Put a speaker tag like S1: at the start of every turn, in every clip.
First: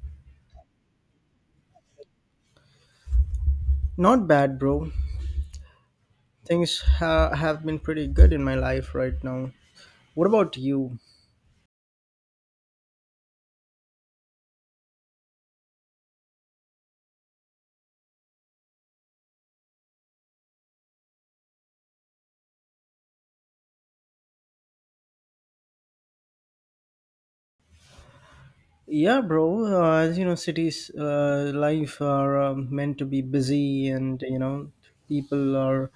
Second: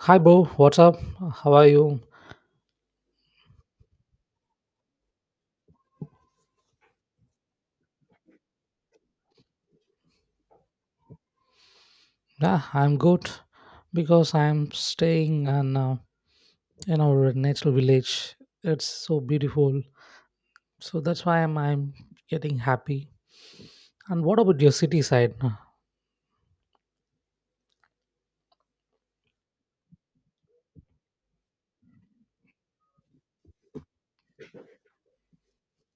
S1: Hi, Bo. What's up? How are you?
S2: Not bad, bro. Things have been pretty good in my life right now. What about you?
S1: Yeah, I'm good because I'm staying in our natural village. It's so beautiful. So that's why I'm getting happy. And what about your city side?
S2: Yeah, bro. As you know, cities life are meant to be busy, and you know, people are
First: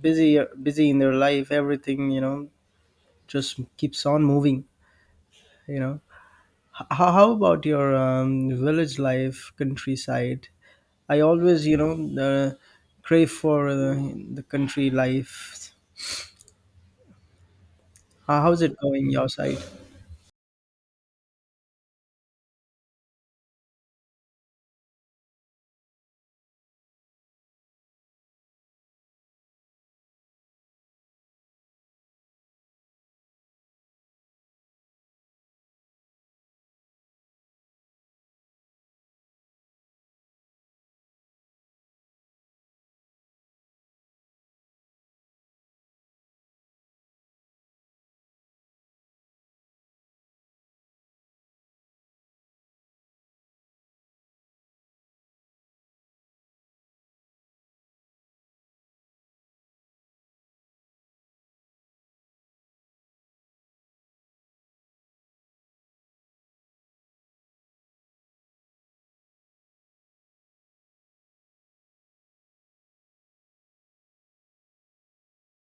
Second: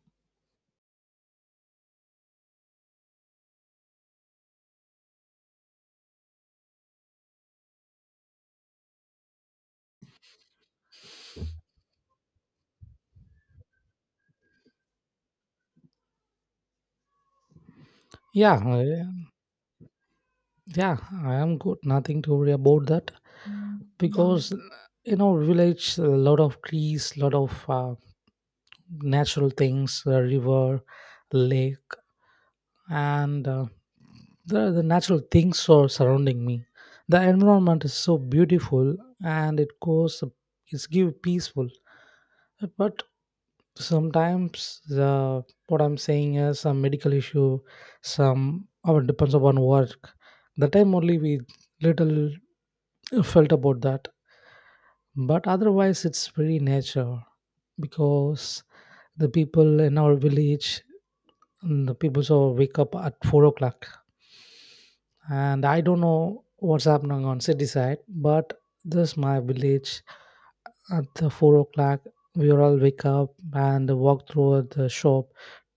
S2: busy in their life. Everything, you know, just keeps on moving. You know, how about your village life, countryside? I always, you know, uh, crave for the country life.
S1: Yeah,
S2: How's it going your side?
S1: yeah, I am good. Nothing to worry about that because in our village a lot of trees, lot of natural things, a river, lake, and the natural things are surrounding me, the environment is so beautiful and it goes, it's give peaceful, but sometimes the what I'm saying is some medical issue, some or it depends upon work, the time only we little felt about that, but otherwise it's very nature because the people in our village and the people so wake up at 4 o'clock. And I don't know what's happening on city side, but this my village at the 4 o'clock we all wake up and walk through the shop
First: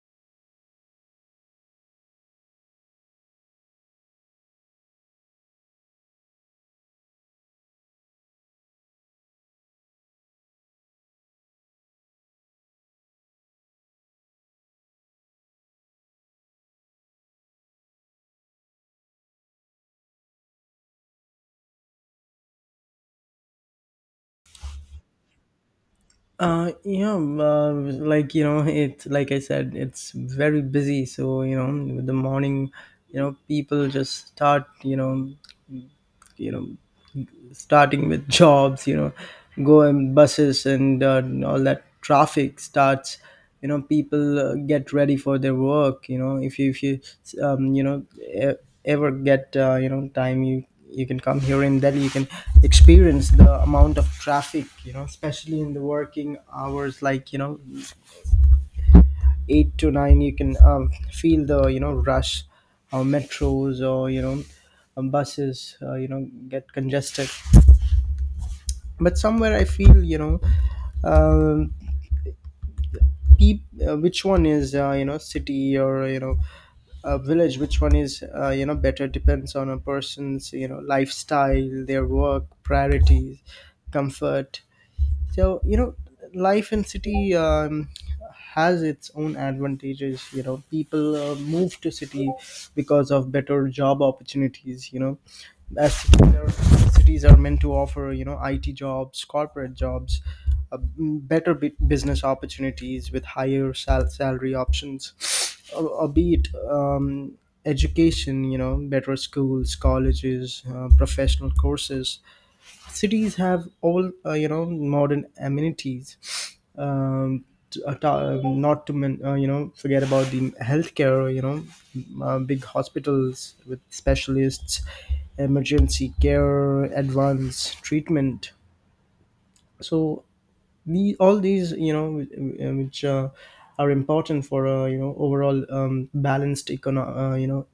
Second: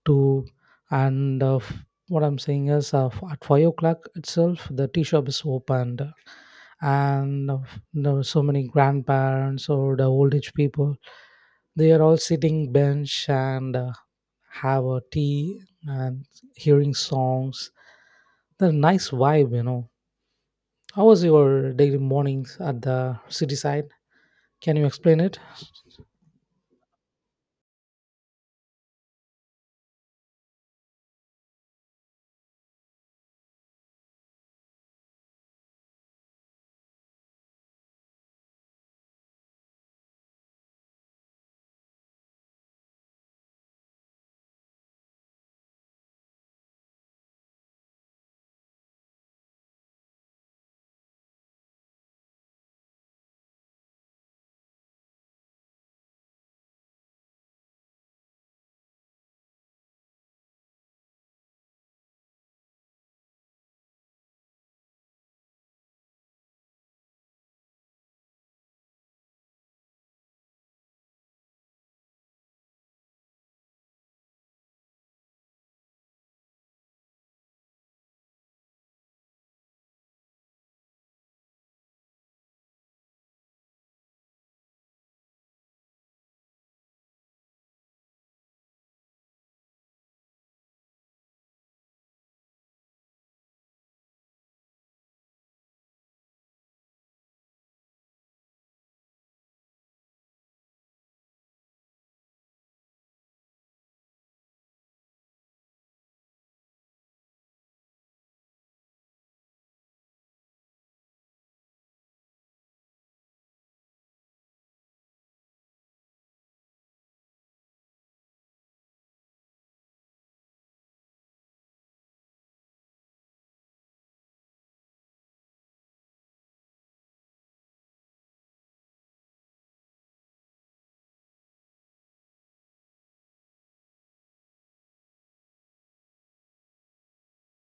S1: to and what I'm saying is at 5 o'clock itself the tea shop is opened, and there were so many grandparents or the old age people, they are all sitting bench and have a tea and hearing songs. The nice vibe. How was your daily mornings at the city side? Can you explain it?
S2: Yeah, like you know, it like I said, it's very busy. So you know, with the morning, you know, people just start, you know, starting with jobs, you know, go in buses, and all that traffic starts. You know, people get ready for their work. You know, if you you know ever get you know time, you can come here in Delhi. You can experience the amount of traffic, you know, especially in the working hours, like you know, 8 to 9. You can feel the, you know, rush or metros, or you know, buses you know get congested. But somewhere I feel, you know, um, peop, which one is, you know, city or you know a village, which one is, you know, better depends on a person's, you know, lifestyle, their work priorities, comfort. So you know, life in city has its own advantages. You know, people move to city because of better job opportunities, you know, as cities are meant to offer, you know, IT jobs, corporate jobs, better business opportunities with higher salary options, or be it education, you know, better schools, colleges, professional courses. Cities have all you know modern amenities. um, Not to you know forget about the healthcare, you know, big hospitals with specialists, emergency care, advanced treatment. So all these, you know, which are important for you know overall balanced you know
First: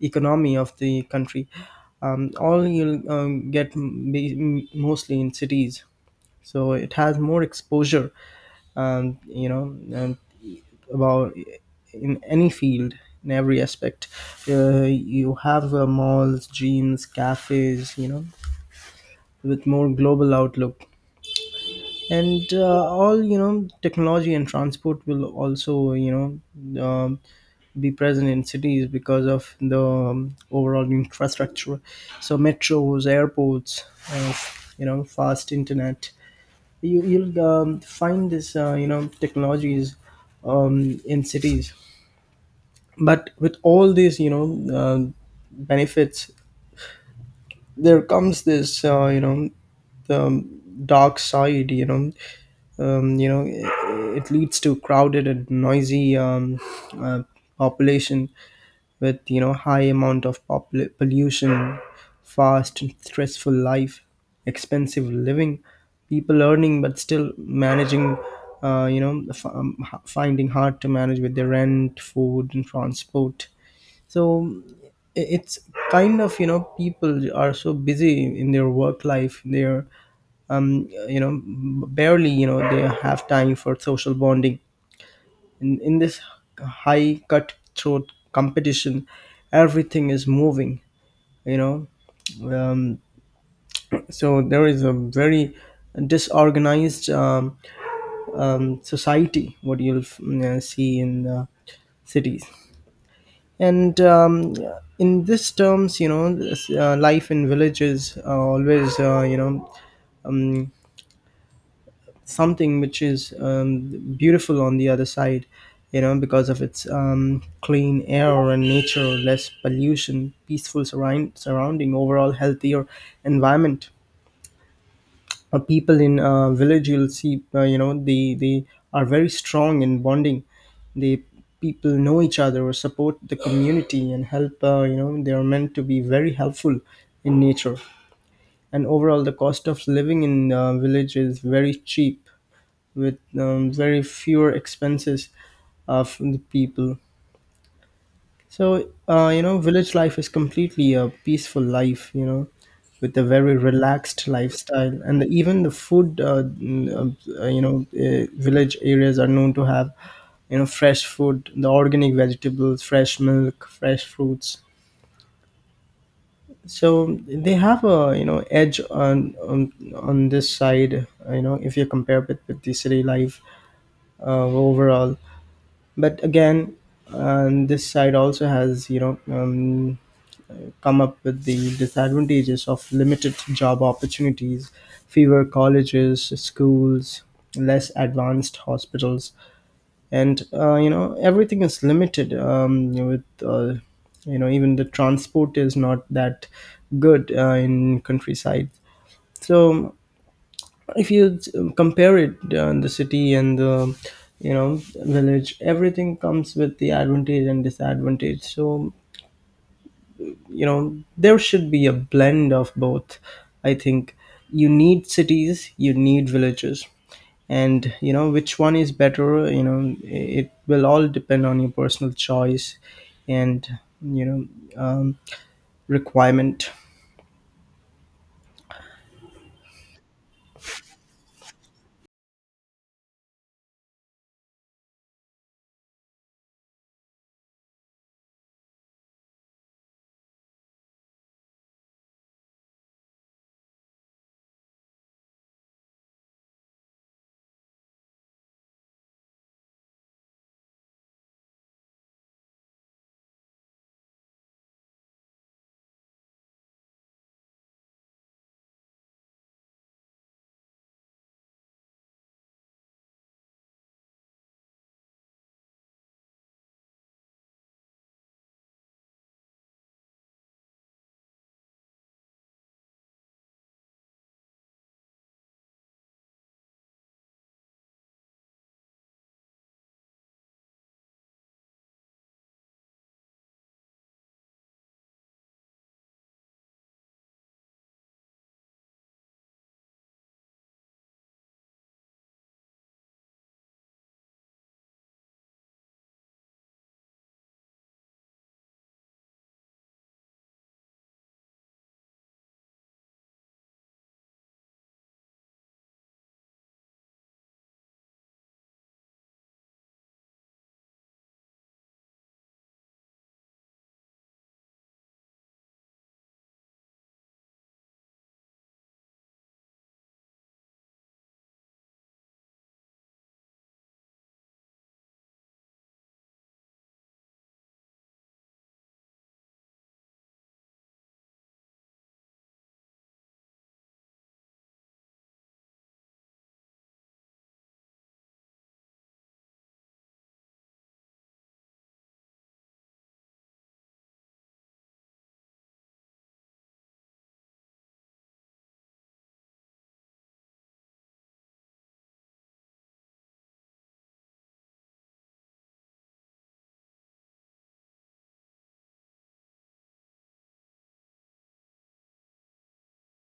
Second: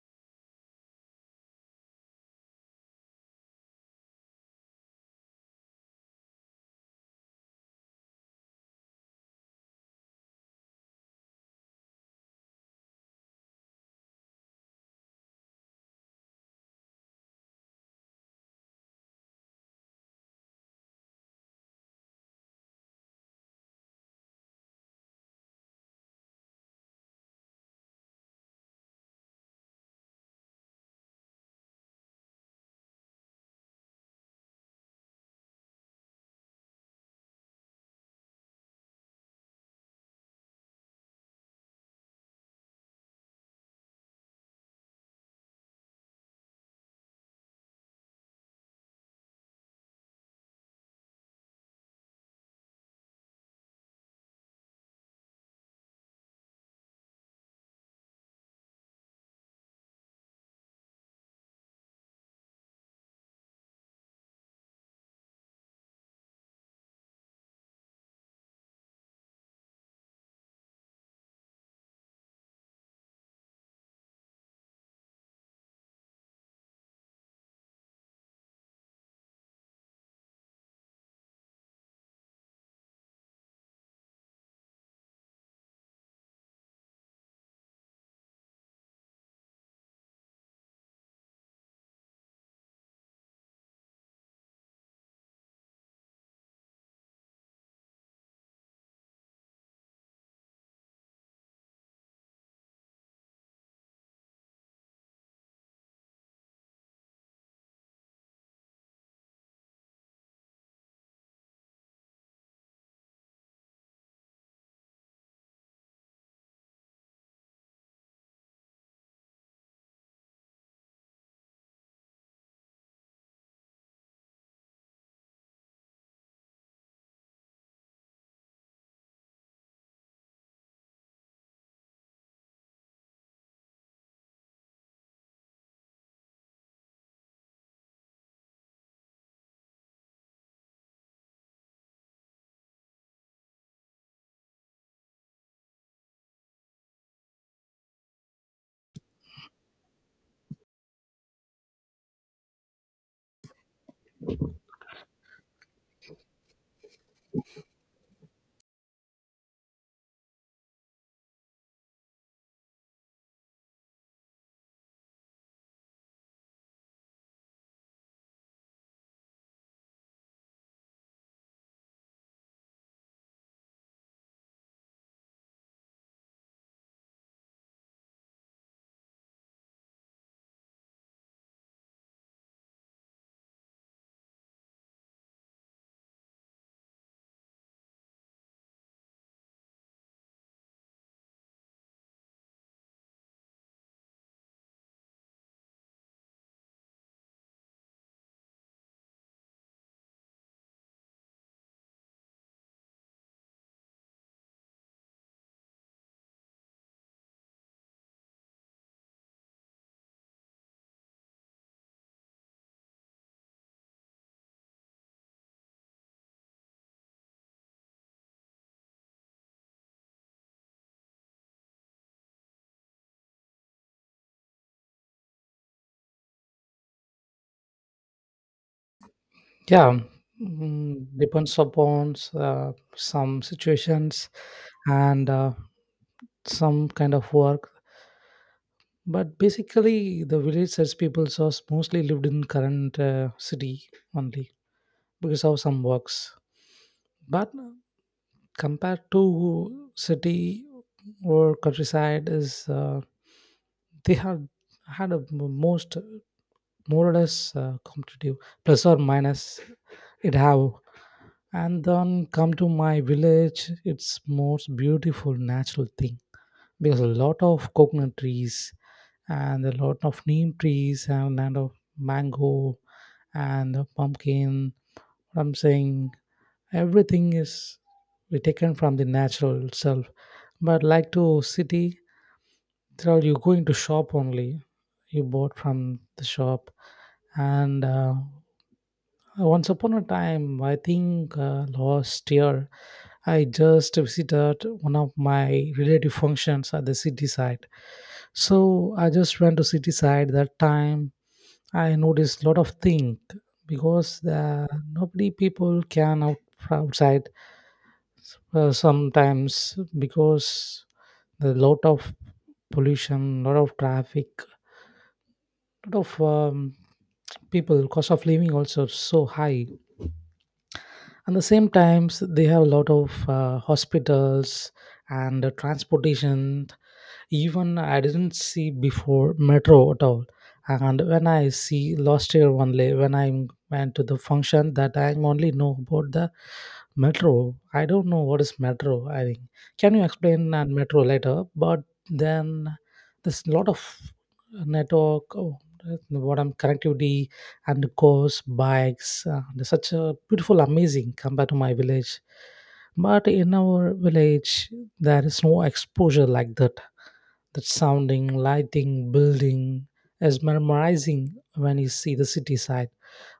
S2: economy of the country. All you'll get mostly in cities. So it has more exposure, um, you know um, about in any field, in every aspect. You have malls, gyms, cafes, you know, with more global outlook. And all, you know, technology and transport will also, you know, be present in cities because of the overall infrastructure. So metros, airports, uh, you know, fast internet, you you'll find this, you know, technologies in cities. But with all these, you know, uh, benefits, there comes this, you know, the dark side. You know, you know it leads to crowded and noisy uh, population with, you know, high amount of pollution, fast and stressful life, expensive living, people earning but still managing, you know finding hard to manage with their rent, food, and transport. So it's kind of, you know, people are so busy in their work life. They're you know barely, you know, they have time for social bonding. In this high cutthroat competition, everything is moving, you know. um, so there is a very disorganized society, what you'll see in the cities. And in this terms, you know, life in villages always you know um, something which is beautiful on the other side. You know, because of its clean air and nature, less pollution, peaceful surrounding, overall healthier environment. People in village, you'll see, you know they are very strong in bonding. They, people know each other or support the community and help. You know, they are meant to be very helpful in nature. And overall the cost of living in village is very cheap, with very fewer expenses from the people. So you know, village life is completely a peaceful life. You know, with a very relaxed lifestyle, and even the food. You know, village areas are known to have, you know, fresh food, the organic vegetables, fresh milk, fresh fruits. So they have, a you know, edge on on this side. You know, if you compare it with the city life overall. But again, on this side also has, you know, come up with the disadvantages of limited job opportunities, fewer colleges, schools, less advanced hospitals. And you know everything is limited, with you know even the transport is not that good in countryside. So if you compare it, the city and the, you know, village, everything comes with the advantage and disadvantage. So you know, there should be a blend of both. I think you need cities, you need villages. And you know, which one is better, you know, it will all depend on your personal choice and, you know, um, requirement.
S1: Yeah, mm, depends upon some situations and some kind of work. But basically, the village sets people are mostly lived in current city only because of some works. But compared to city or countryside is they have had a most more or less competitive, plus or minus it have. And then come to my village it's most beautiful natural thing because a lot of coconut trees and a lot of neem trees and land of mango and pumpkin, I'm saying, everything is we taken from the natural self. But like to city there you going to shop only, you bought from the shop. And once upon a time, I think last year, I just visited one of my relative functions at the city side. So I just went to city side that time. I noticed a lot of things because nobody people can out outside sometimes because the lot of pollution, lot of traffic, lot of people cost of living also so high, and the same times they have a lot of hospitals and transportation. Even I didn't see before metro at all, and when I see last year only when I went to the function that I only know about the metro. I don't know what is metro, I think. Can you explain that metro later? But then there's a lot of network. Oh, what I'm connectivity, and cars bikes, there's such a beautiful amazing compared to my village. But in our village there is no exposure like that, that sounding, lighting, building is mesmerizing when you see the city side.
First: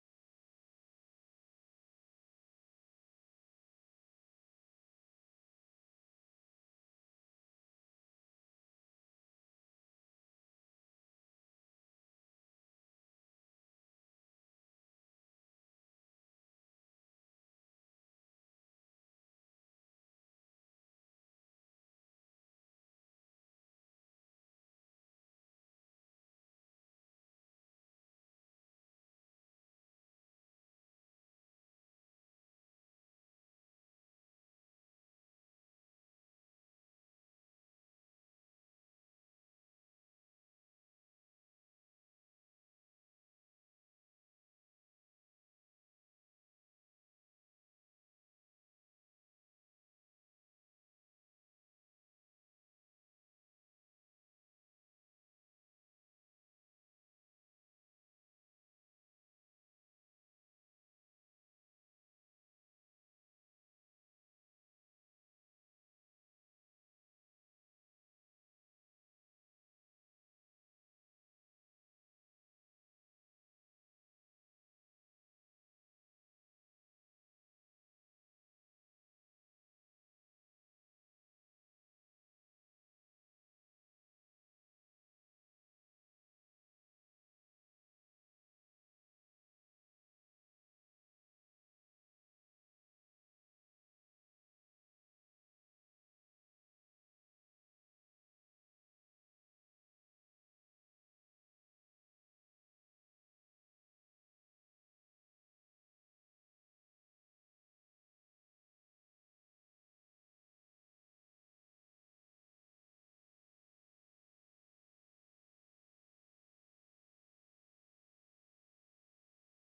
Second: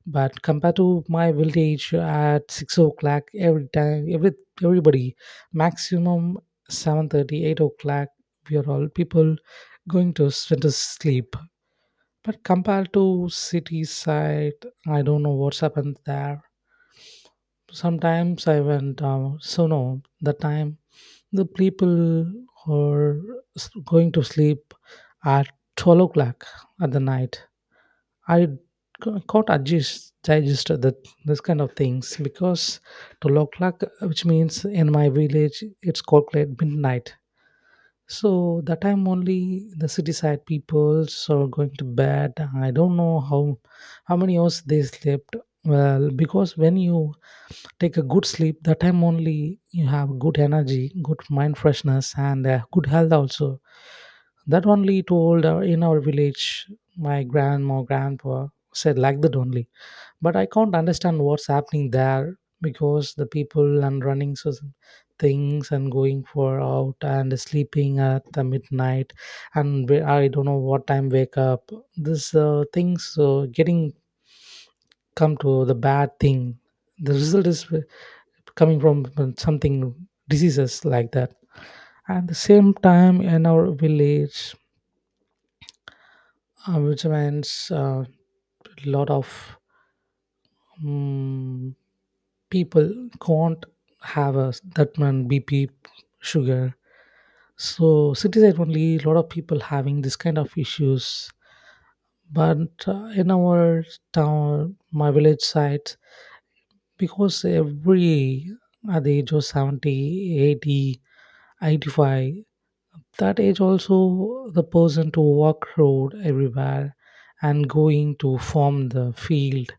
S1: But compared to my village at 6 o'clock every time, everybody, maximum 7:30, 8 o'clock, we are all people going to to sleep. But compared to city side, I don't know what's happened there. Sometimes I went down, so no, the time the people are going to sleep at 12 o'clock at the night. I can't adjust, digest that, this kind of things because 12 o'clock, which means in my village, it's called late midnight. So that time only the city side people are going to bed. I don't know how many hours they slept. Well, because when you take a good sleep, that time only you have good energy, good mind freshness, and good health also. That only told in our village, my grandma grandpa said like that only. But I can't understand what's happening there because the people and running so things and going for out and sleeping at the midnight, I don't know what time wake up, this things getting come to the bad thing, the result is coming from something diseases like that. At the same time in our village, which means a lot of mm people can't have a that man bp sugar. So city side only a lot of people having this kind of issues. But in our town, my village side, because every at the age of 70, 80, 85, that age also the person to walk road everywhere and going to form the field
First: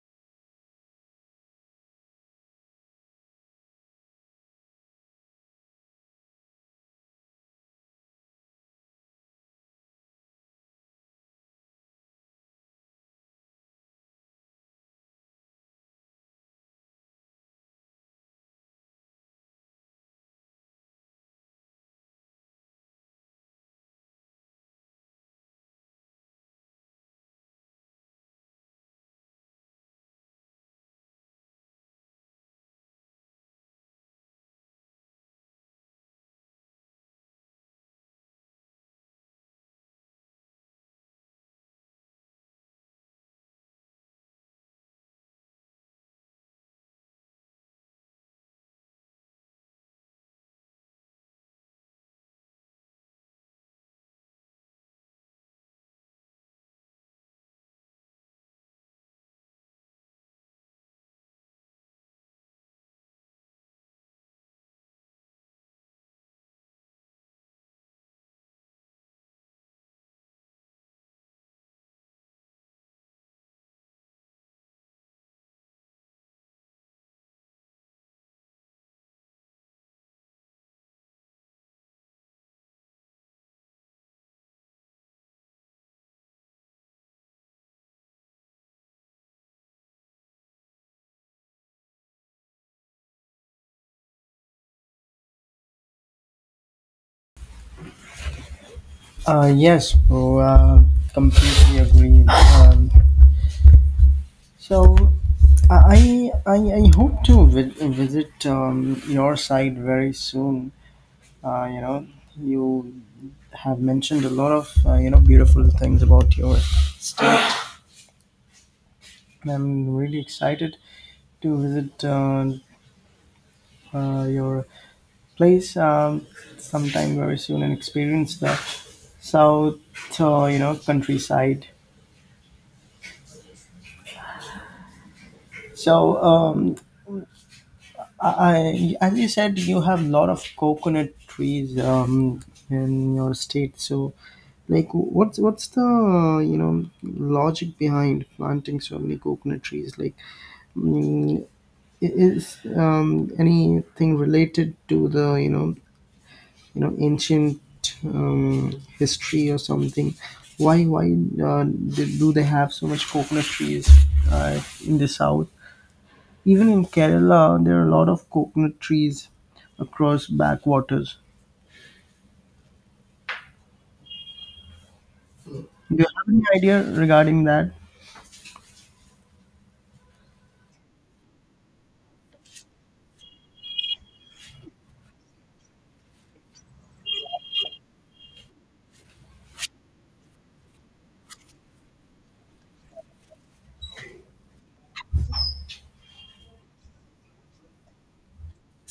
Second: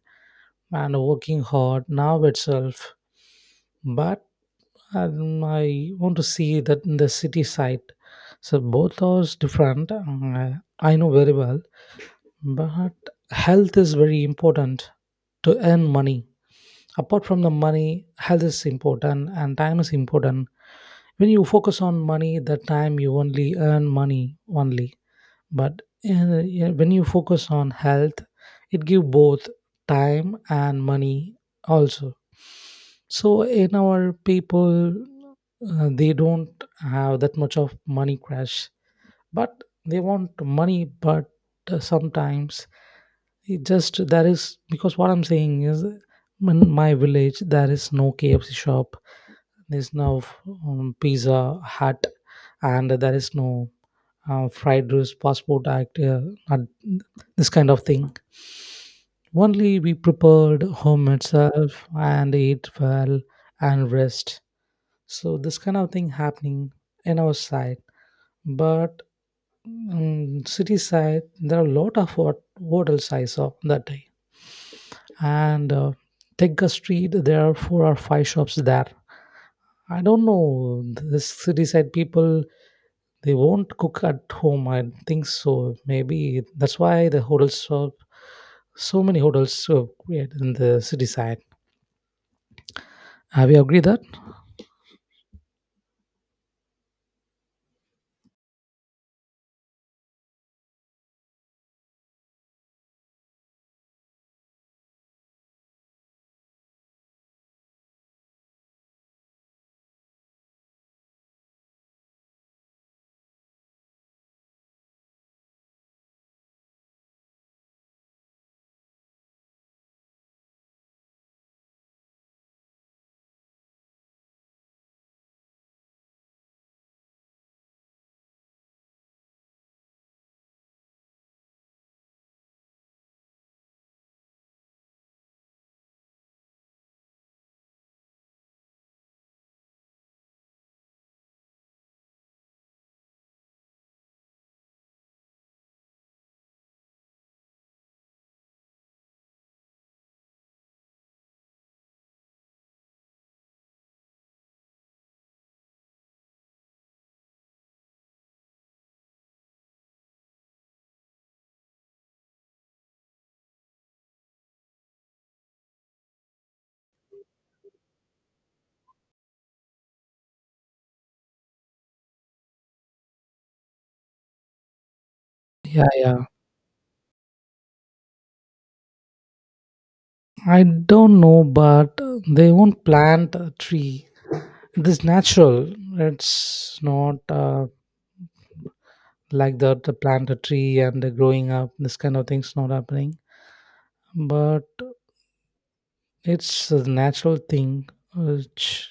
S1: and working hard now itself. But I want to see that in the city side. So both are different, I know very well. But health is very important to earn money. Apart from the money, health is important and time is important. When you focus on money, that time you only earn money only. But yeah, when you focus on health, it give both time and money also. So in our people, they don't have that much of money crash, but they want money. But sometimes it just there is because what I'm saying is in my village there is no kfc shop, there's no pizza hut, and there is no fried rice, passport act, and this kind of thing. Only we prepared home itself and ate well and rest. So this kind of thing happening in our side. But city side, there are a lot of hot hotels I saw that day. And Tegga Street, there are four or five shops there. I don't know this city side people. They won't cook at home, I think so. Maybe that's why the hotels are so many hotels are created in the city side. Have you agreed that?
S2: Yes, bro, completely agree. So, I hope to visit your side very soon. You know, you have mentioned a lot of you know beautiful things about yours. I'm really excited to visit, your place sometime very soon, and experience the south, you know, countryside. So, um, I, as you said, you have a lot of coconut trees in your state. So, like, what's the, you know, logic behind planting so many coconut trees? Like, mm, i- is anything related to the, you know, ancient history or something? Why do they have so much coconut trees uh, in the south? Even in Kerala, there are a lot of coconut trees across backwaters.
S1: Yeah,
S2: Do you
S1: yeah.
S2: have any idea regarding that?
S1: I don't know, but they won't plant a tree. It is natural. It's not like that. They plant a tree and they growing up. This kind of things not happening. But it's a natural thing which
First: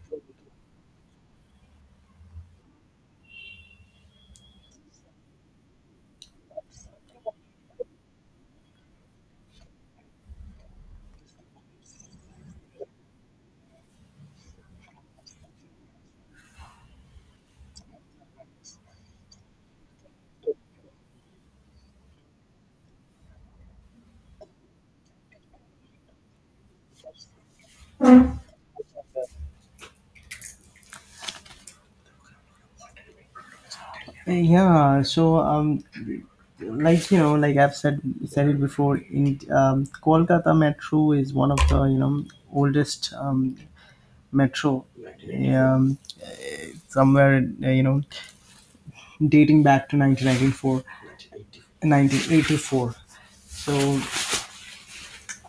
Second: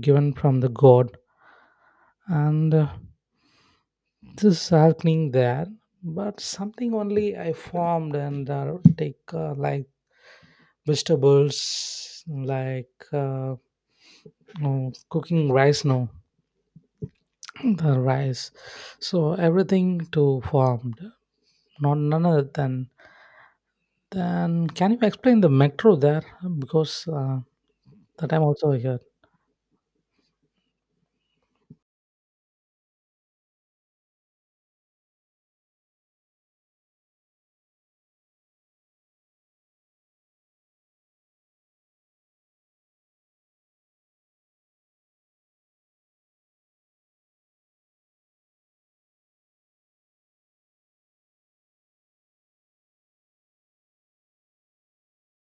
S1: given from the God, and this is happening there, but something only I formed and take like vegetables, like no, cooking rice, no the rice. So everything to formed, not none other than. Then can you explain the metro there? Because that I'm also here.
S2: Yeah, so like you know, like I've said it before, in Kolkata Metro is one of the, you know, oldest metro, um, somewhere you know dating back to 1994. So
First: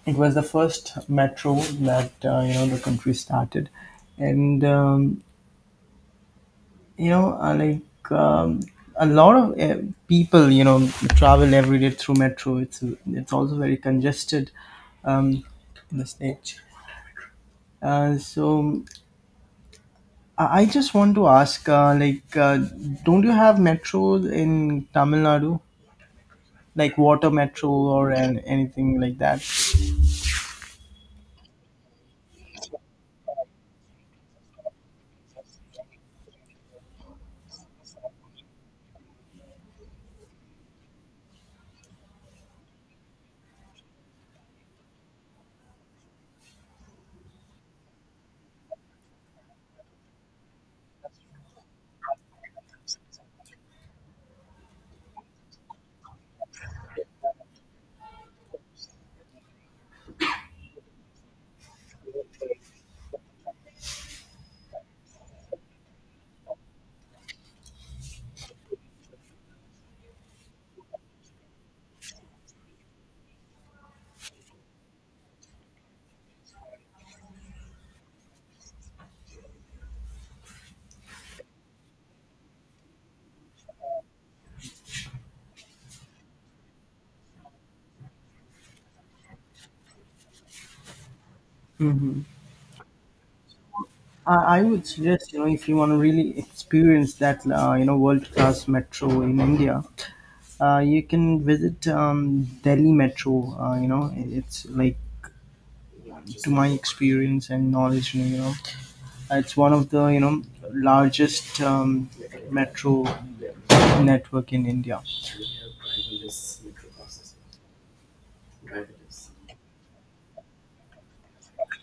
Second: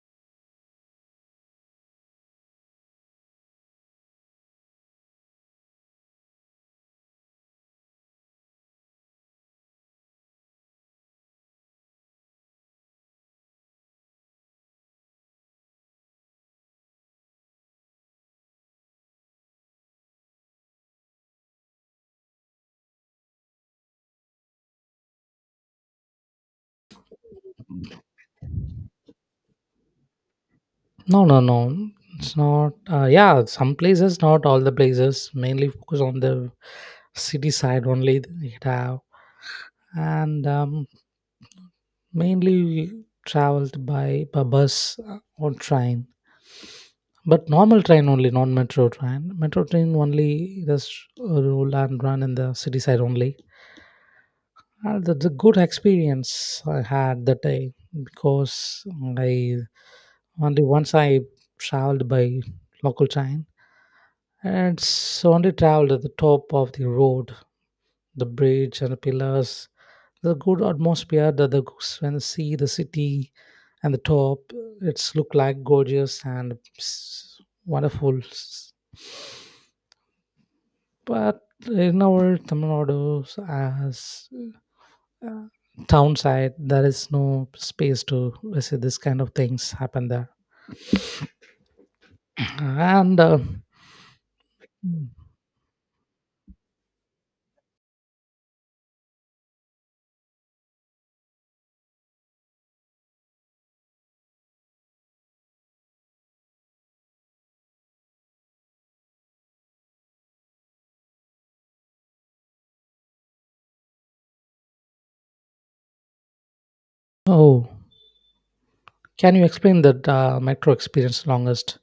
S2: it was the first metro that, you know, the country started, and like a lot of people, you know, travel every day through metro. It's also very congested um, in the state. So I just want to ask, like, don't you have metros in Tamil Nadu, like water metro or anything like that?
S1: No, no, no. It's not. Yeah, some places, not all the places. Mainly focus on the city side only, it have, and mainly we traveled by bus or train. But normal train only, not metro train. Metro train only just roll and run in the city side only. That's a good experience I had that day because I only once I traveled by local train, and it's only traveled at the top of the road, the bridge and the pillars, the good atmosphere that the goose when see the city and the top, it's look like gorgeous and wonderful but in our tamil nadu as uh, town side there is no space to visit this kind of things happen there
S2: Hmm.
S1: and
S2: I would suggest, you know, if you want to really experience that, you know, world class metro in India, you can visit Delhi Metro. You know, it's like, to my experience and knowledge, you know, it's one of the, you know, largest metro network in India.
S1: oh, can you explain that metro experience longest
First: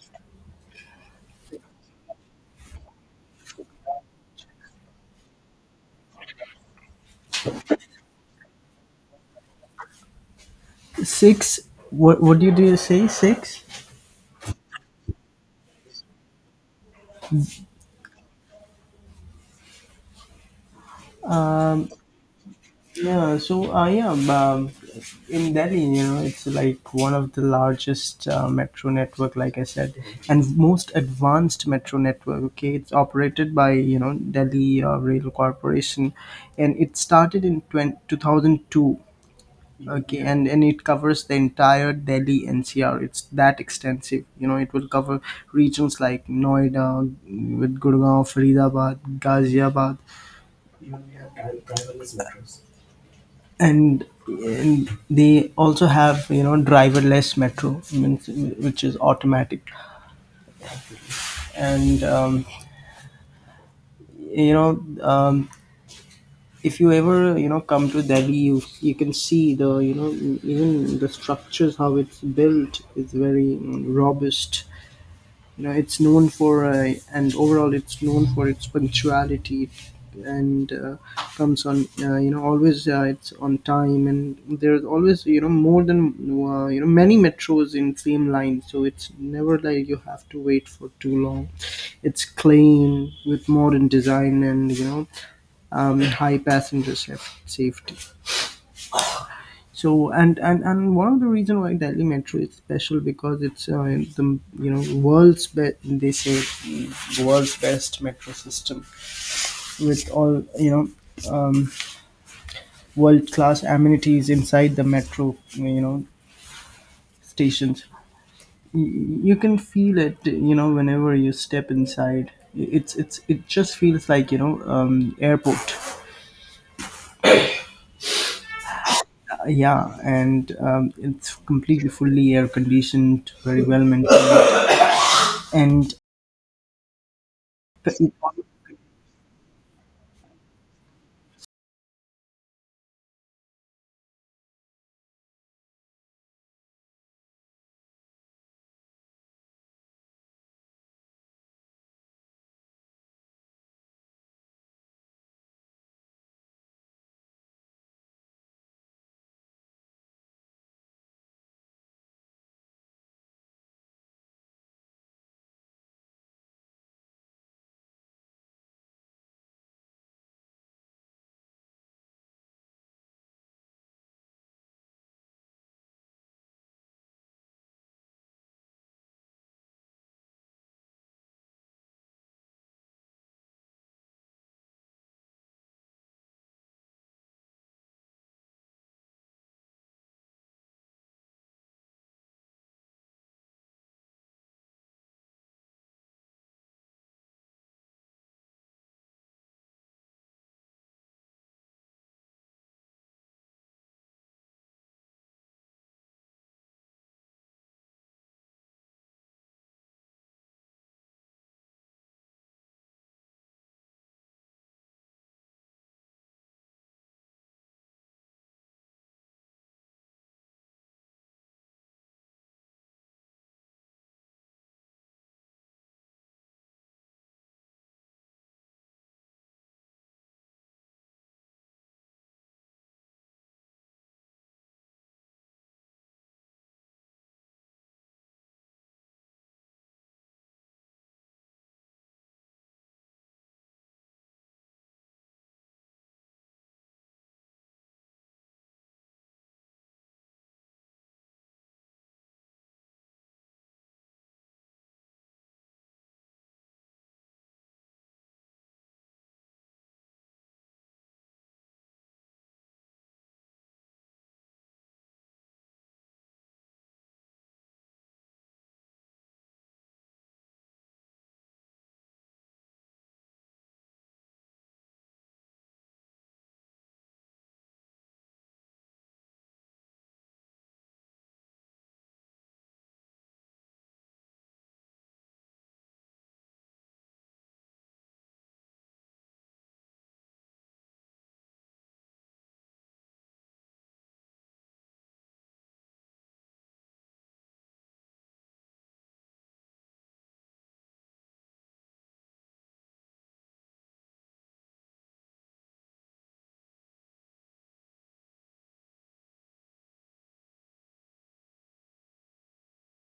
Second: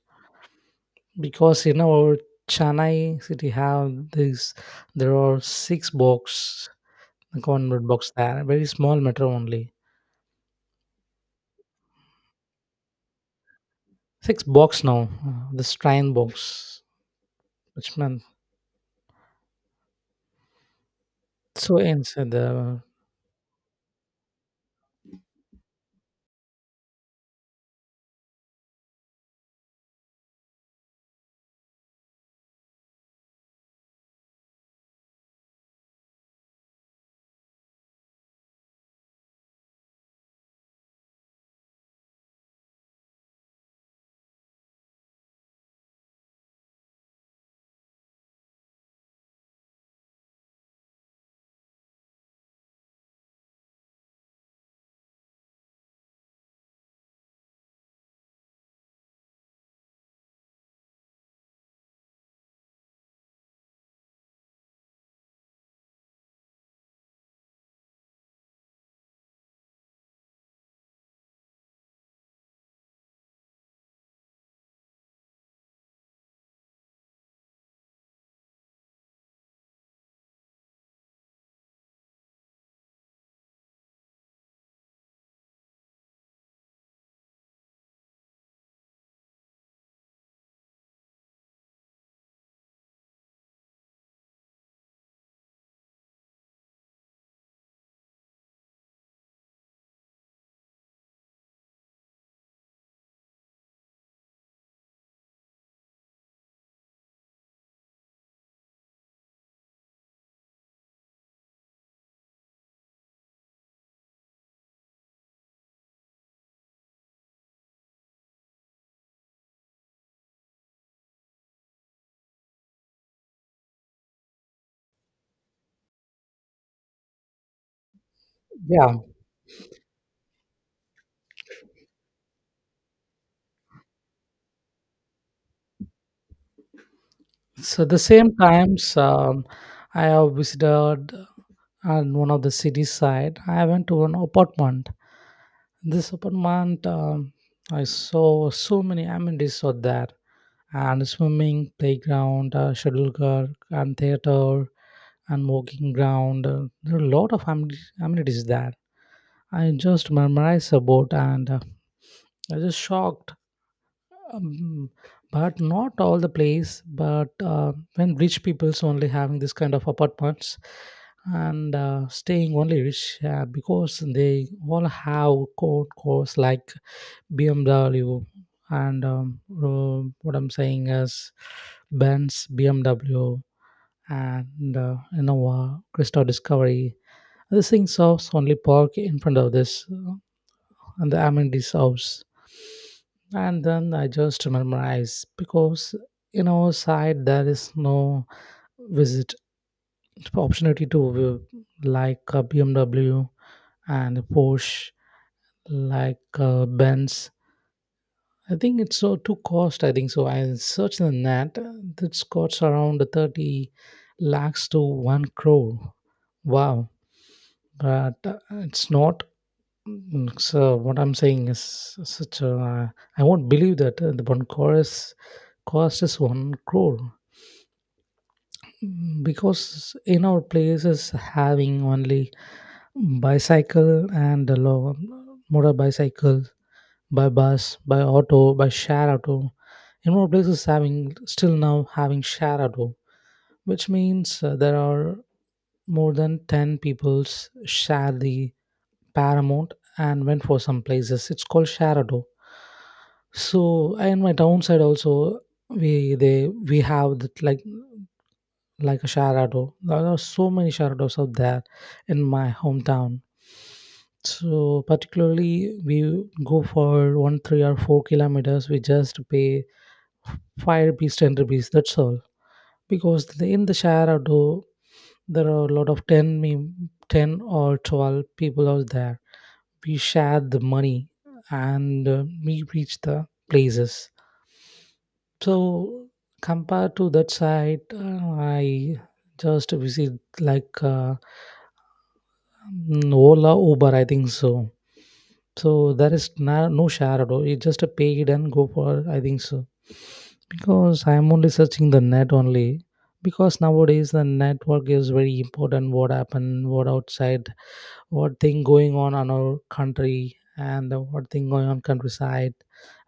S1: because in our chennai city have this, there are six box, the convert box there, very small matter only.
S2: Six. What did you say? Six.
S1: Six box now, the Shrine box, which meant so
S2: Um,
S1: inside the,
S2: yeah. So yeah. In Delhi, you know, it's like one of the largest metro network, like I said, and most advanced metro network. Okay, it's operated by, you know, Delhi Rail Corporation, and it started in 2002. Okay, and it covers the entire Delhi NCR. It's that extensive, you know. It will cover regions like Noida with Gurgaon, Faridabad, Ghaziabad. and and they also have, you know, driverless metro, means- which is automatic. And you know um, if you ever, you know, come to Delhi, you can see the, you know, even the structures, how it's built is very robust. You know, it's known for, and overall it's known for its punctuality. And comes on, you know, always, it's on time. And there's always, you know, more than you know many metros in same line, so it's never like you have to wait for too long. It's clean, with modern design and, you know, high passenger safety. So and one of the reason why Delhi Metro is special, because it's, the you know, world's best, they say, world's best metro system, with all, you know, um, world class amenities inside the metro, you know, stations. You can feel it, you know, whenever you step inside. It's it just feels like, you know, airport.
S1: yeah.
S2: Yeah, and it's completely fully air conditioned, very well maintained, and
S1: So the
S2: it
S1: same times I have visited on one of the city side. I went to an apartment. This apartment I saw so many amenities out there, and swimming playground, shuttlecock, and theater and walking ground. There are a lot of amenities there, I just memorized about and I just shocked. Um, but not all the place, but when rich people's only having this kind of apartments and staying only rich because they all have code course like BMW and what I'm saying is Benz, BMW, and Innova, Crystal Discovery. These things are only park in front of this, and the Amandi's house. And then I just memorize because in our side there is no visit opportunity to view like a BMW and Porsche, like Benz. I think it's so too cost, I think so. I searched the net. It's costs around 30 lakhs to 1 crore. Wow, but it's not. Mm, so what I'm saying is such a I won't believe that the one chorus cost is 1 crore. Mm, because in our places having only bicycle and a motor bicycle, by bus, by auto, by share auto. In more places having still now having share auto, which means there are more than 10 peoples share the Paramount and went for some places. It's called Sharado. So and my downside also we have that like a Sharado. There are so many Sharados out there in my hometown. So particularly we go for one, 3 or 4 km. We just pay 5 rupees, 10 rupees. That's all. Because in the Sharado there are a lot of 10 or 12 people out there, we shared the money and we reached the places. So compared to that side, I just visit like Ola, Uber, I think so. So there is no share at all. It's just a paid and go for, I think so. Because I'm only searching the net only. Because nowadays the network is very important. What happened, what outside, what thing going on our country, and what thing going on countryside,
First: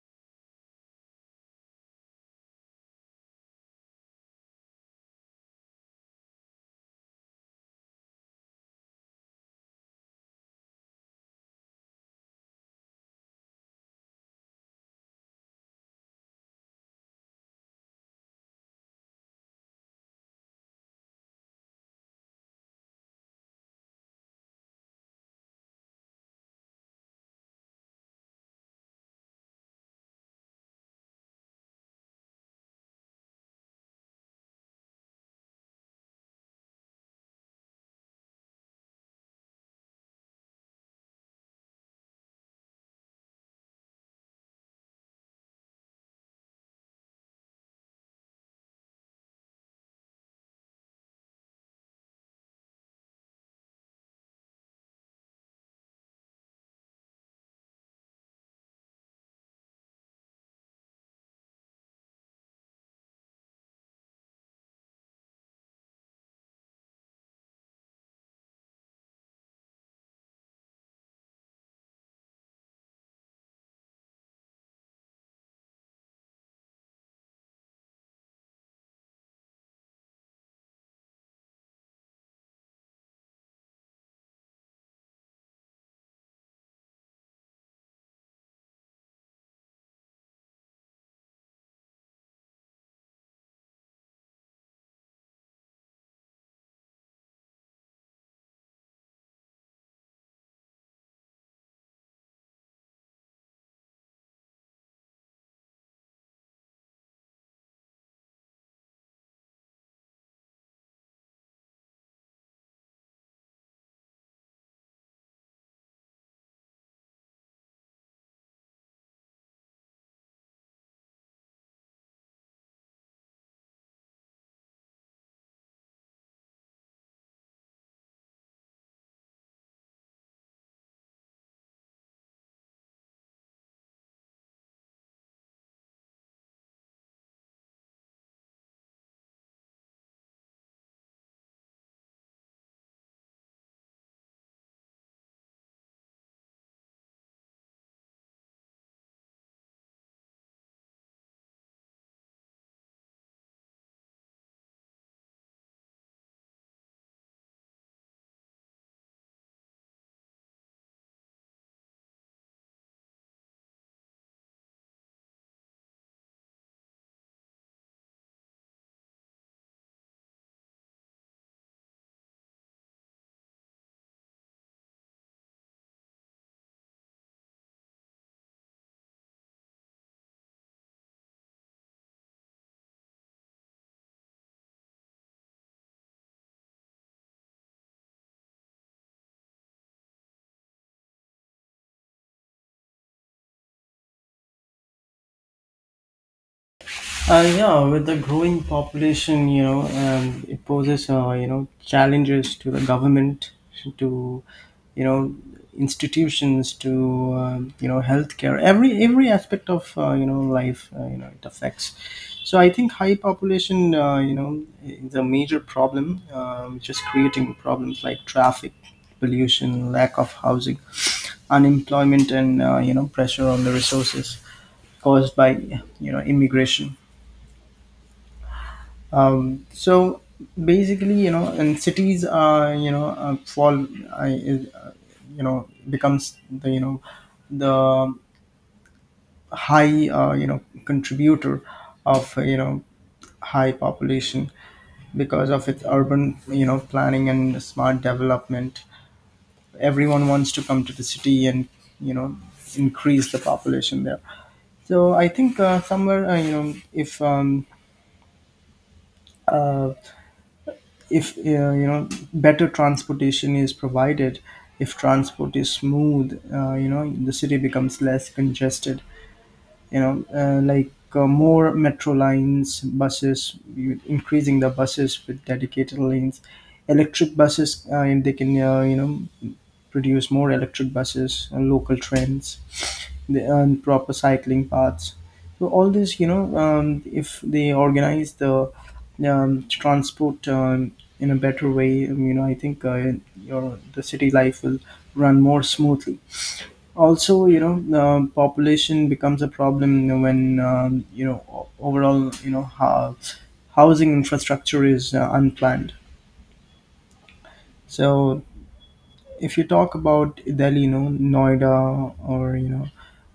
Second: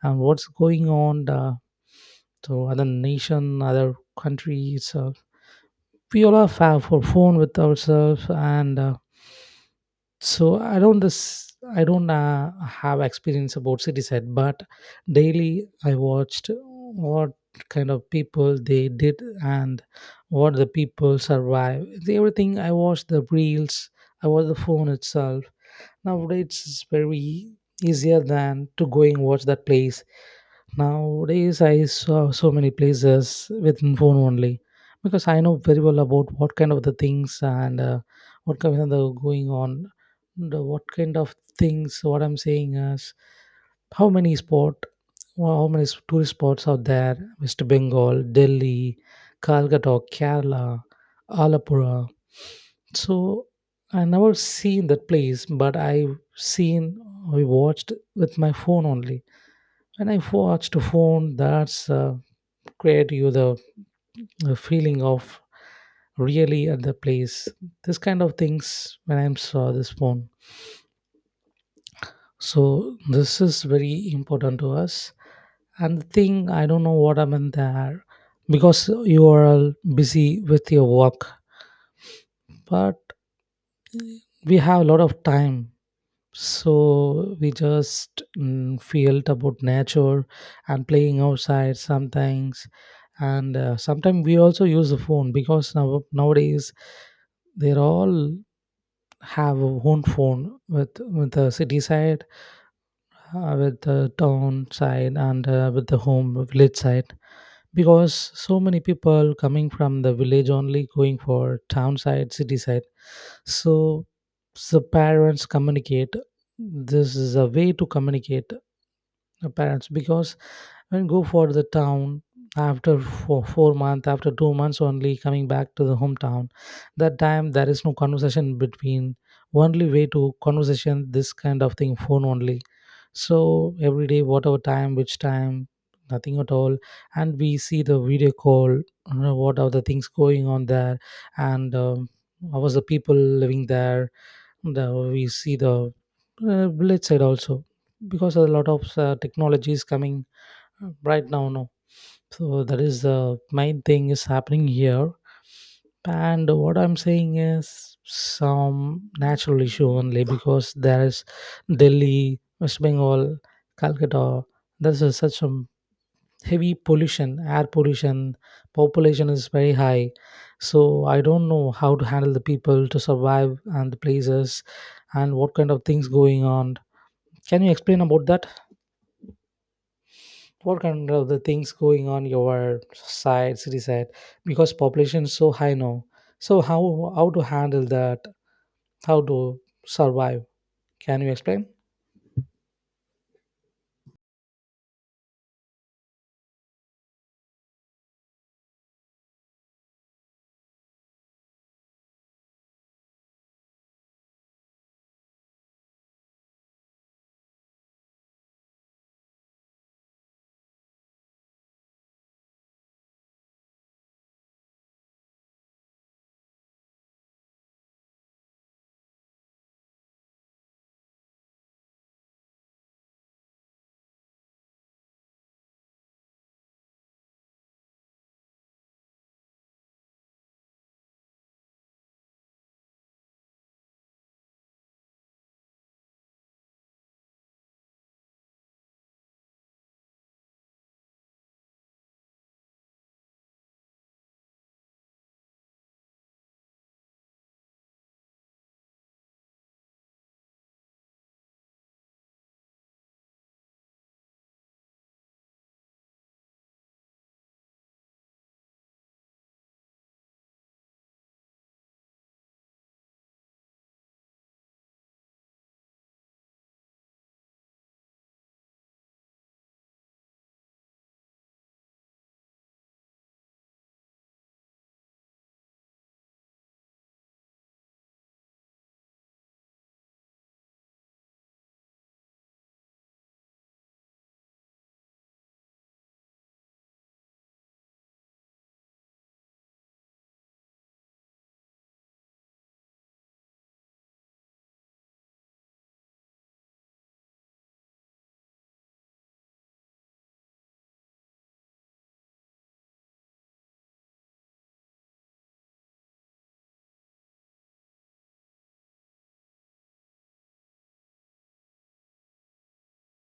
S1: and what's going on to other nation, other countries, we all are for phone with ourselves, and so I don't this I don't have experience about city side, but daily I watched what kind of people they did and what the people survive. Everything I watched the reels, I watched the phone itself. Nowadays it's very easier than to go and watch that place. Nowadays I saw so many places within phone only, because I know very well about what kind of the things and what kind of the going on, the what kind of things. What I'm saying is how many spot, how many tourist spots are there? West Bengal, Delhi, Calcutta, Kerala, Alapura. So I never seen that place, but I've seen, I watched with my phone only. When I watched a phone, that's create you the feeling of really at the place. This kind of things when I saw this phone. So this is very important to us. And the thing I don't know what I'm happened there because you are all busy with your work, but we have a lot of time. So we just felt about nature and playing outside sometimes, and sometimes we also use the phone because nowadays they all have a own phone, with the city side, with the town side, and with the home village side, because so many people coming from the village only going for town side, city side. So the parents communicate, this is a way to communicate the parents, because when go for the town, after 4 months, after 2 months only coming back to the hometown. That time there is no conversation between, only way to conversation this kind of thing phone only. So every day, whatever time, which time, nothing at all. And we see the video call, you know what are the things going on there, and how was the people living there, and we see the village side also, because a lot of technology is coming right now, no? So that is the main thing is happening here. And what I'm saying is some natural issue only, because there is Delhi, West Bengal, Calcutta. There's a, such a heavy pollution, air pollution, population is very high. So I don't know how to handle the people to survive and the places and what kind of things going on. Can you explain about that, what kind of the things going on your side, city side? Because population is so high now, so how to handle that, how to survive? Can you explain?
S2: Yeah, with the growing population, you know, it poses, you know, challenges to the government, to, you know, institutions, to, you know, healthcare. Every aspect of, you know, life, you know, it affects. So I think high population, you know, is a major problem, which is creating problems like traffic, pollution, lack of housing, unemployment, and you know, pressure on the resources caused by, you know, immigration. So basically, and cities, fall, I, is, you know, becomes the the high contributor of high population because of its urban planning and smart development. Everyone wants to come to the city and you know increase the population there. So I think somewhere uh, if better transportation is provided, if transport is smooth, the city becomes less congested, like more metro lines, buses, increasing the buses with dedicated lanes, electric buses, and they can produce more electric buses and local trains and proper cycling paths. So all this, if they organize the transport in a better way, I think your the city life will run more smoothly. Also, population becomes a problem when, overall, how housing infrastructure is unplanned. So if you talk about Delhi, Noida, or you know,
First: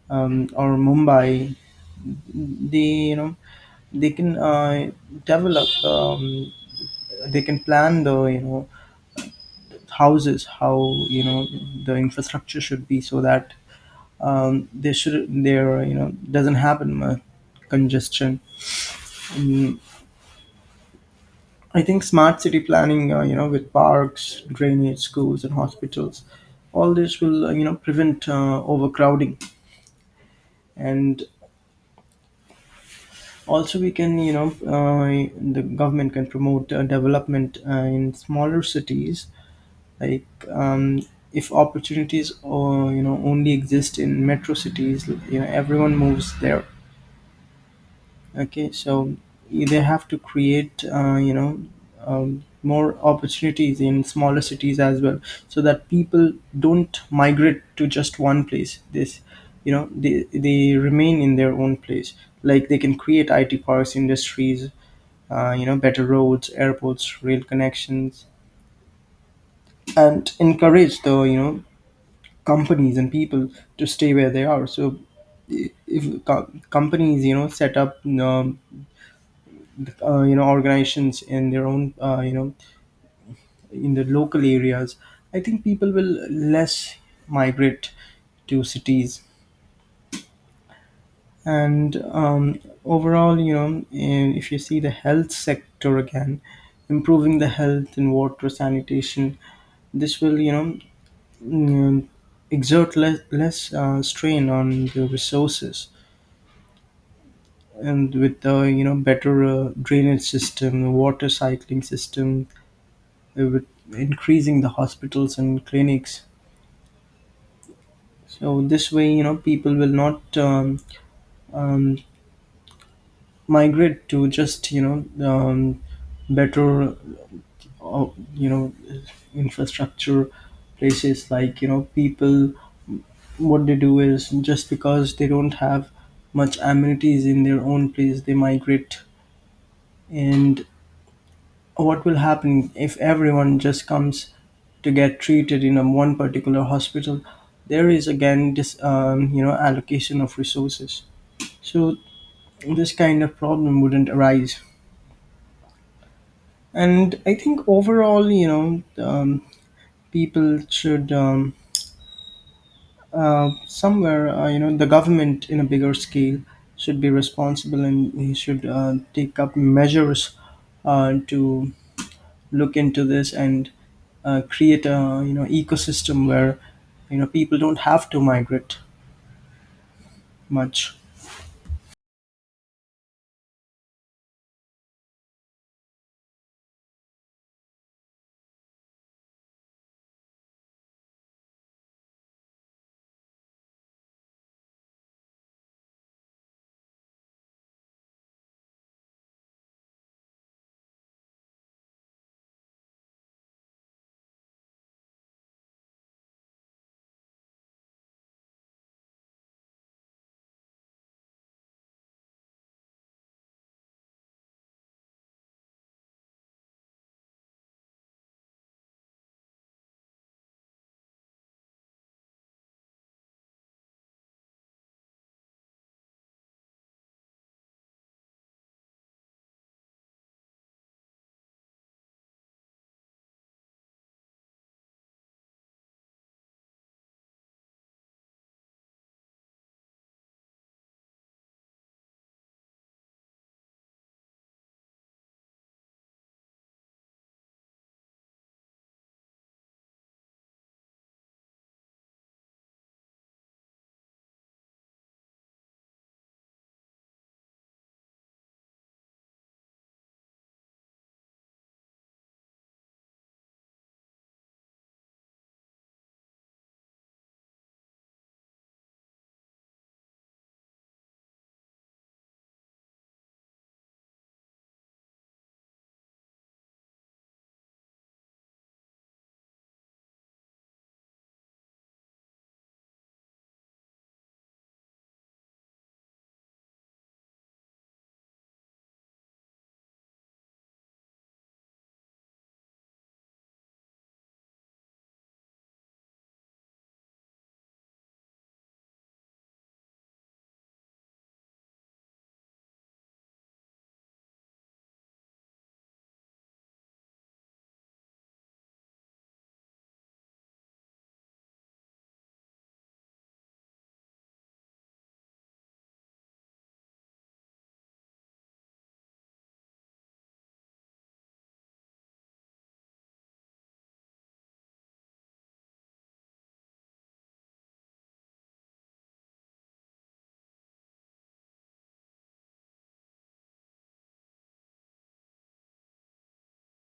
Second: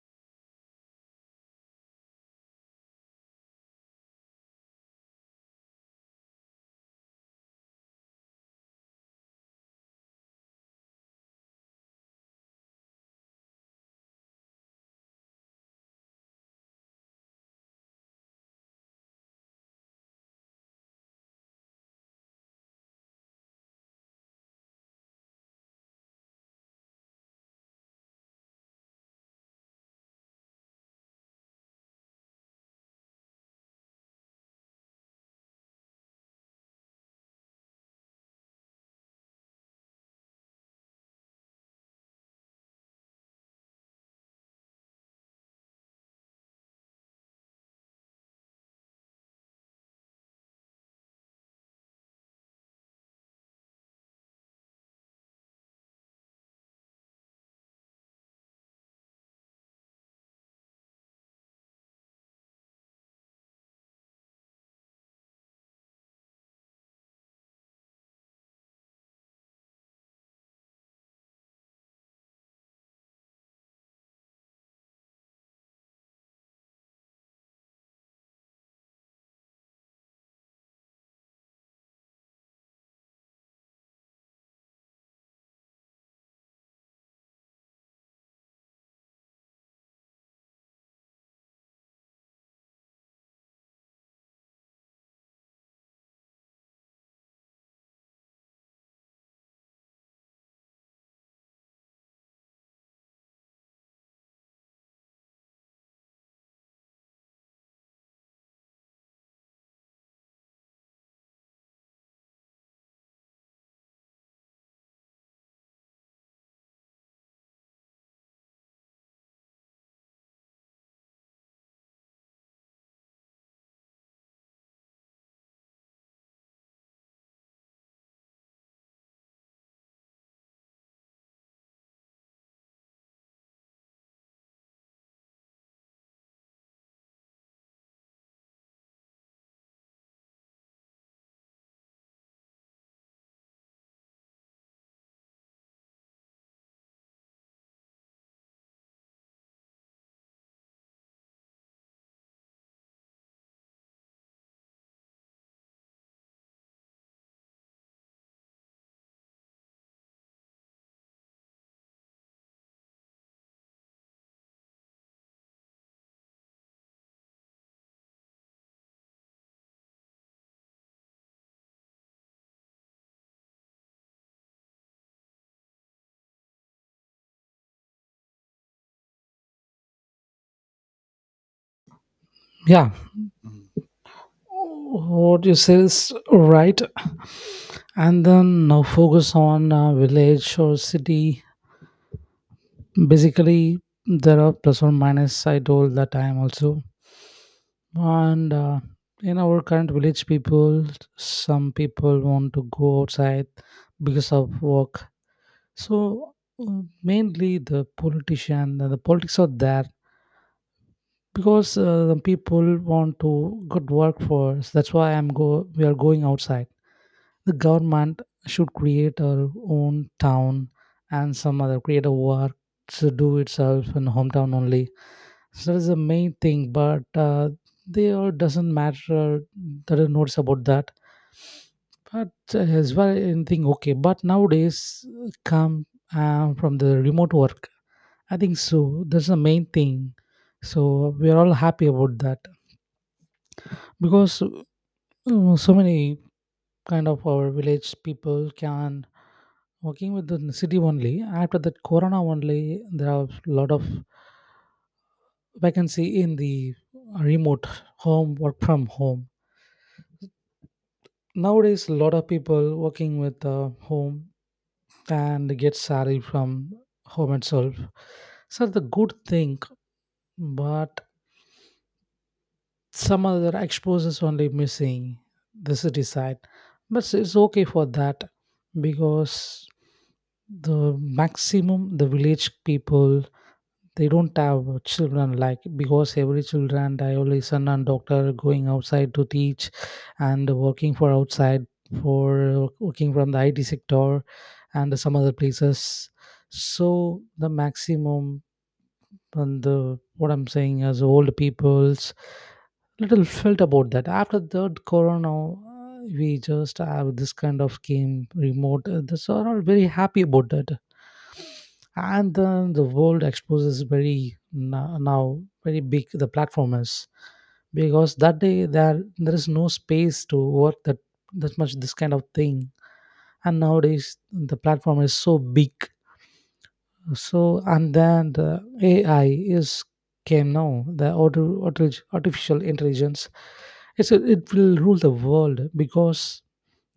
S2: um, or Mumbai, the you know they can develop, they can plan the houses, how the infrastructure should be, so that there should there you know doesn't happen much congestion. Mm, I think smart city planning, with parks, drainage, schools and hospitals, all this will prevent overcrowding. And also we can, uh, the government can promote development in smaller cities. Like if opportunities or you know only exist in metro cities, everyone moves there. Okay, so they have to create more opportunities in smaller cities as well, so that people don't migrate to just one place. This they remain in their own place. Like they can create it parks, industries, better roads, airports, rail connections, and encourage the companies and people to stay where they are. So I- if co- companies, set up um, organizations in their own, in the local areas, I think people will less migrate to cities. And um, overall, if you see the health sector again, improving the health and water sanitation, this will, mm, exert less, less strain on the resources, and with the better drainage system, water cycling system, with increasing the hospitals and clinics. So this way, people will not um, migrate to just better uh, you know infrastructure places. Like people, what they do is just because they don't have much amenities in their own place, they migrate. And what will happen if everyone just comes to get treated in a one particular hospital? There is again this allocation of resources. So this kind of problem wouldn't arise. And I think overall, people should, somewhere, the government in a bigger scale should be responsible, and he should take up measures to look into this, and create a ecosystem where people don't have to migrate much.
S1: Yeah, what you say is right. And then now focus on village or city. Basically, there are plus or minus. I told that time also. And in our current village, people, some people want to go outside because of work. So mainly the politician, the politics are there because the people want to good work for us. That's why I'm go, we are going outside. The government should create our own town and some other create a work to do itself in hometown only. So that's the main thing, but they all doesn't matter. There are notes about that. But as well, anything okay. But nowadays, come from the remote work, I think so. That's the main thing. So we are all happy about that, because so many kind of our village people can working with the city only. After that, Corona only, there are a lot of vacancy in the remote, home, work from home. Nowadays a lot of people working with home and get salary from home itself. So the good thing, but some other exposures only missing the city side, but it's okay for that. Because the maximum the village people, they don't have children like, because every children dialysis and doctor going outside to teach and working for outside, for working from the IT sector and some other places. So the maximum, and the what I'm saying is old people's little felt about that. After third Corona we just have this kind of game remote, this are all very happy about that. And then the world exposes very now, very big the platform is, because that day there there is no space to work that that much, this kind of thing. And nowadays the platform is so big. So and then the AI is came now, the artificial intelligence. It's a, it will rule the world, because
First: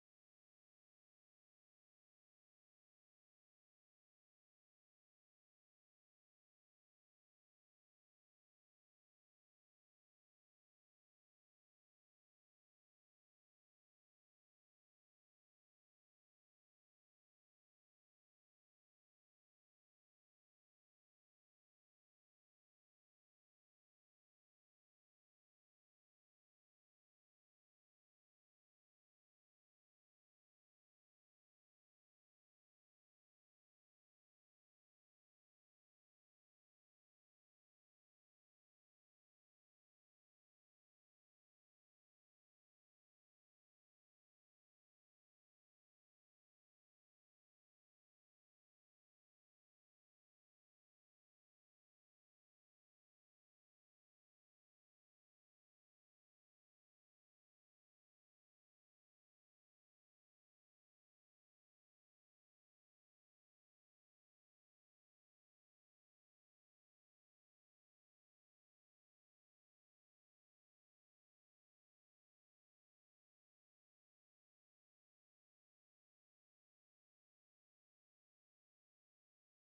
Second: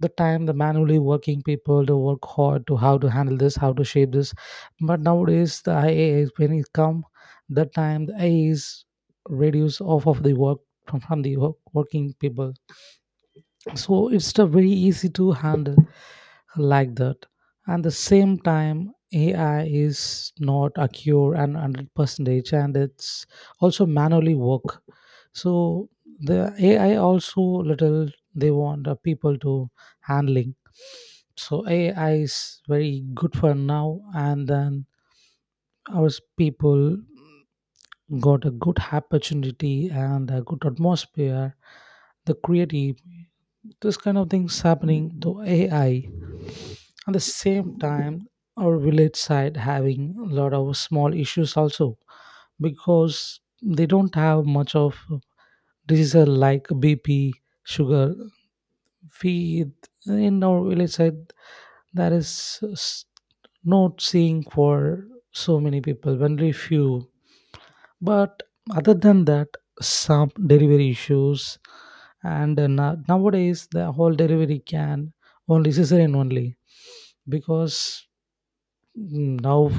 S1: the time the manually working people to work hard to how to handle this, how to shape this. But nowadays the ia is when it come, the time the AI is reduce off of the work, from the work, working people. So it's the very easy to handle like that. And the same time, AI is not a cure and 100 percentage, and it's also manually work. So the AI also little, they want the people to handling. So AI is very good for now. And then our people got a good opportunity and a good atmosphere, the creative, this kind of things happening to AI. At the same time, our village side having a lot of small issues also, because they don't have much of diseases like BP, sugar. We in our village side, there is not seeing for so many people, only few. But other than that, some delivery issues, and nowadays the whole delivery can only cesarean only, because mm, now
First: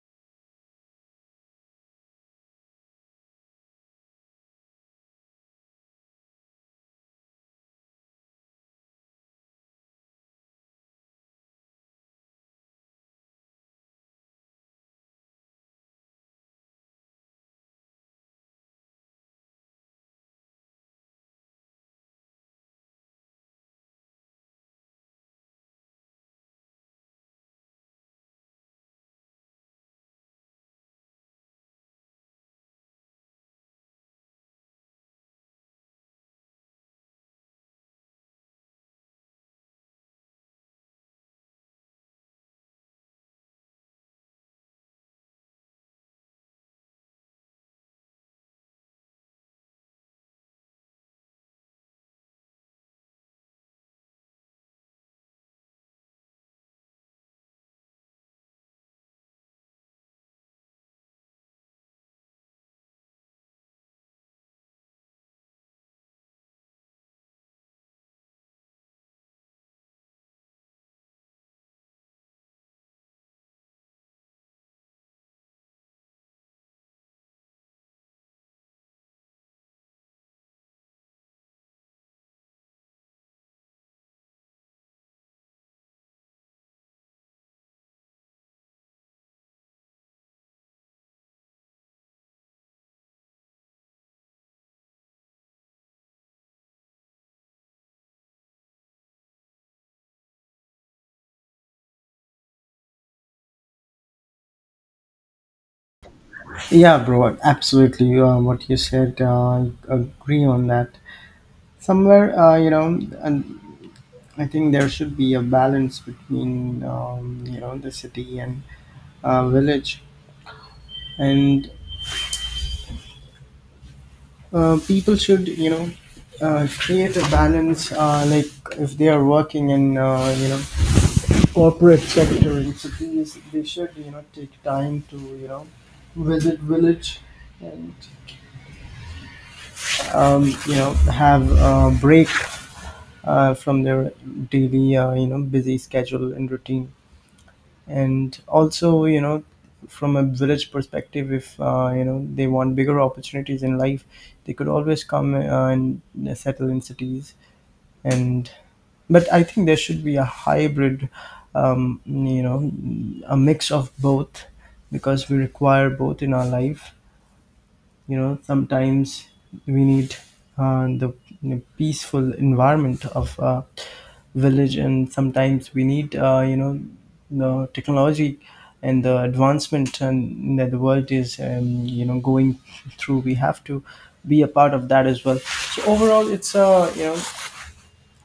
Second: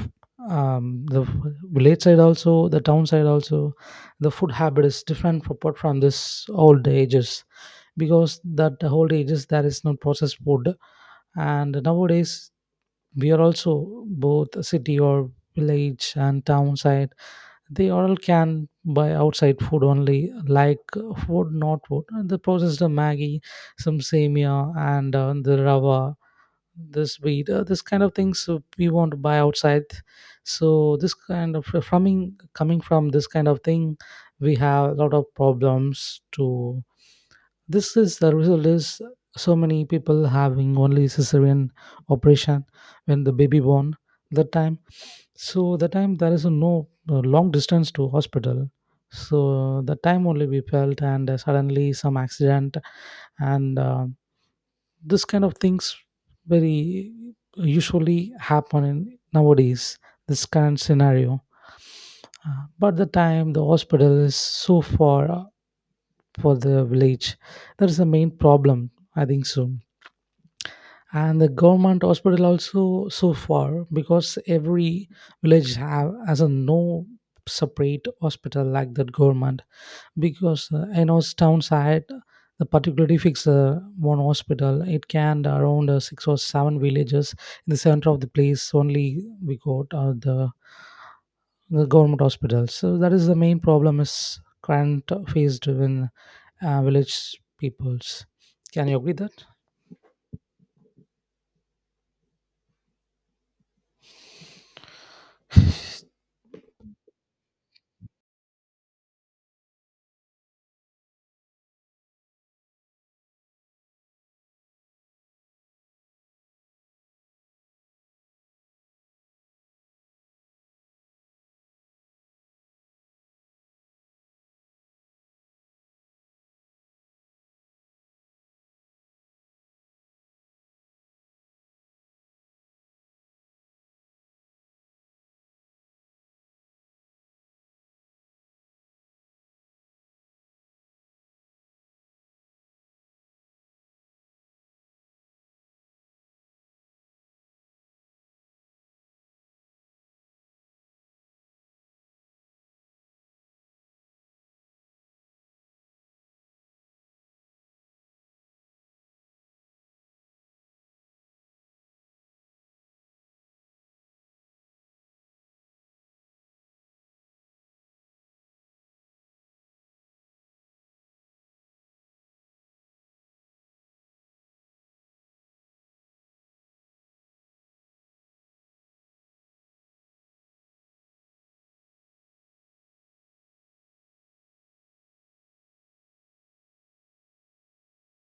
S1: the village side also, the town side also, the food habit is different apart from this old ages. Because that the old ages there is no processed food. And nowadays we are also both city or village and town side, they all can buy outside food only, like food not food, and the processed maggie, some semia and the rava, this wheat, this kind of things we want to buy outside. So this kind of from coming from this kind of thing, we have a lot of problems to, this is the result is, so many people having only cesarean operation when the baby born that time. So the time there is no long distance to hospital. So the time only we felt, and suddenly some accident, and this kind of things very usually happen in nowadays, this current scenario. But the time the hospital is so far for the village. That is the main problem, I think so. And the government hospital also so far, because every village have has a no separate hospital like that government. Because I know town side, the particularly fix one hospital it can around 6 or 7 villages. In the center of the place only we got the government hospitals. So that is the main problem is current faced within village peoples. Can you agree that?
S2: Yeah, bro, absolutely. What you said, I agree on that. Somewhere, you know, and I think there should be a balance between, the city and village, and people should, create a balance. Like if they are working in, corporate sector in cities, they should, take time to, visit village and have a break from their daily busy schedule and routine. And also, from a village perspective, if they want bigger opportunities in life, they could always come and settle in cities. And but I think there should be a hybrid, um, you know a mix of both, because we require both in our life. You know, sometimes we need, uh, the peaceful environment of a village, and sometimes we need the technology and the advancement and that the world is, going through. We have to be a part of that as well. So overall it's a,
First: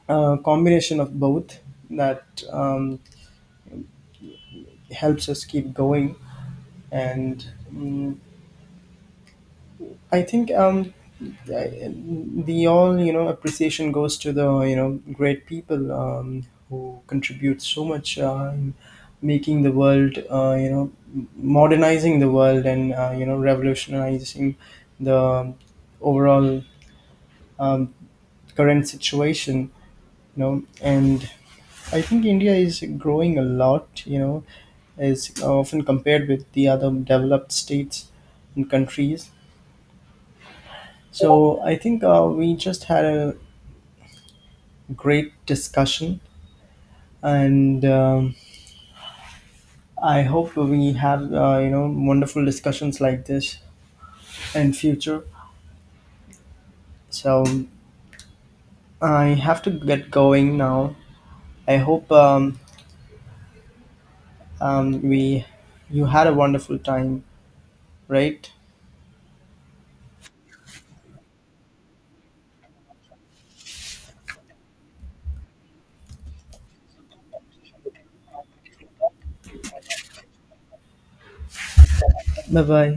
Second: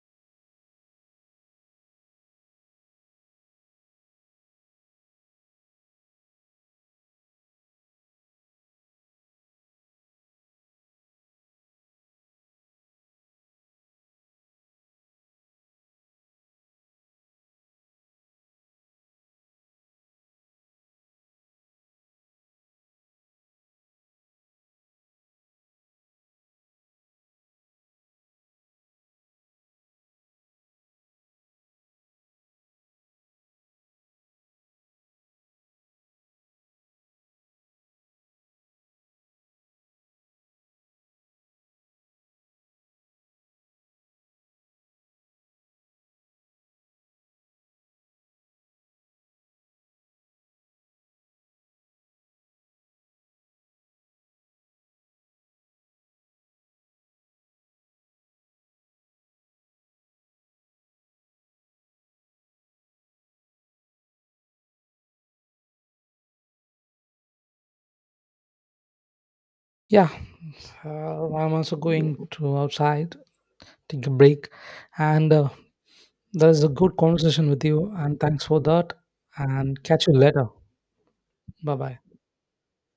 S2: a combination of both, that um, helps us keep going. And mm, I think I- the all, appreciation goes to the great people who contribute so much in making the world, modernizing the world, and revolutionizing the overall um, current situation. You know, and I think India is growing a lot, is often compared with the other developed states and countries. So I think we just had a great discussion, and I hope we have wonderful discussions like this in future. So I have to get going now. I hope we you had a wonderful time, right?
S1: Yeah, I'm also going to outside, take a break, and that is a good conversation with you. And thanks for that. And catch you later. Bye bye.
S2: Bye bye.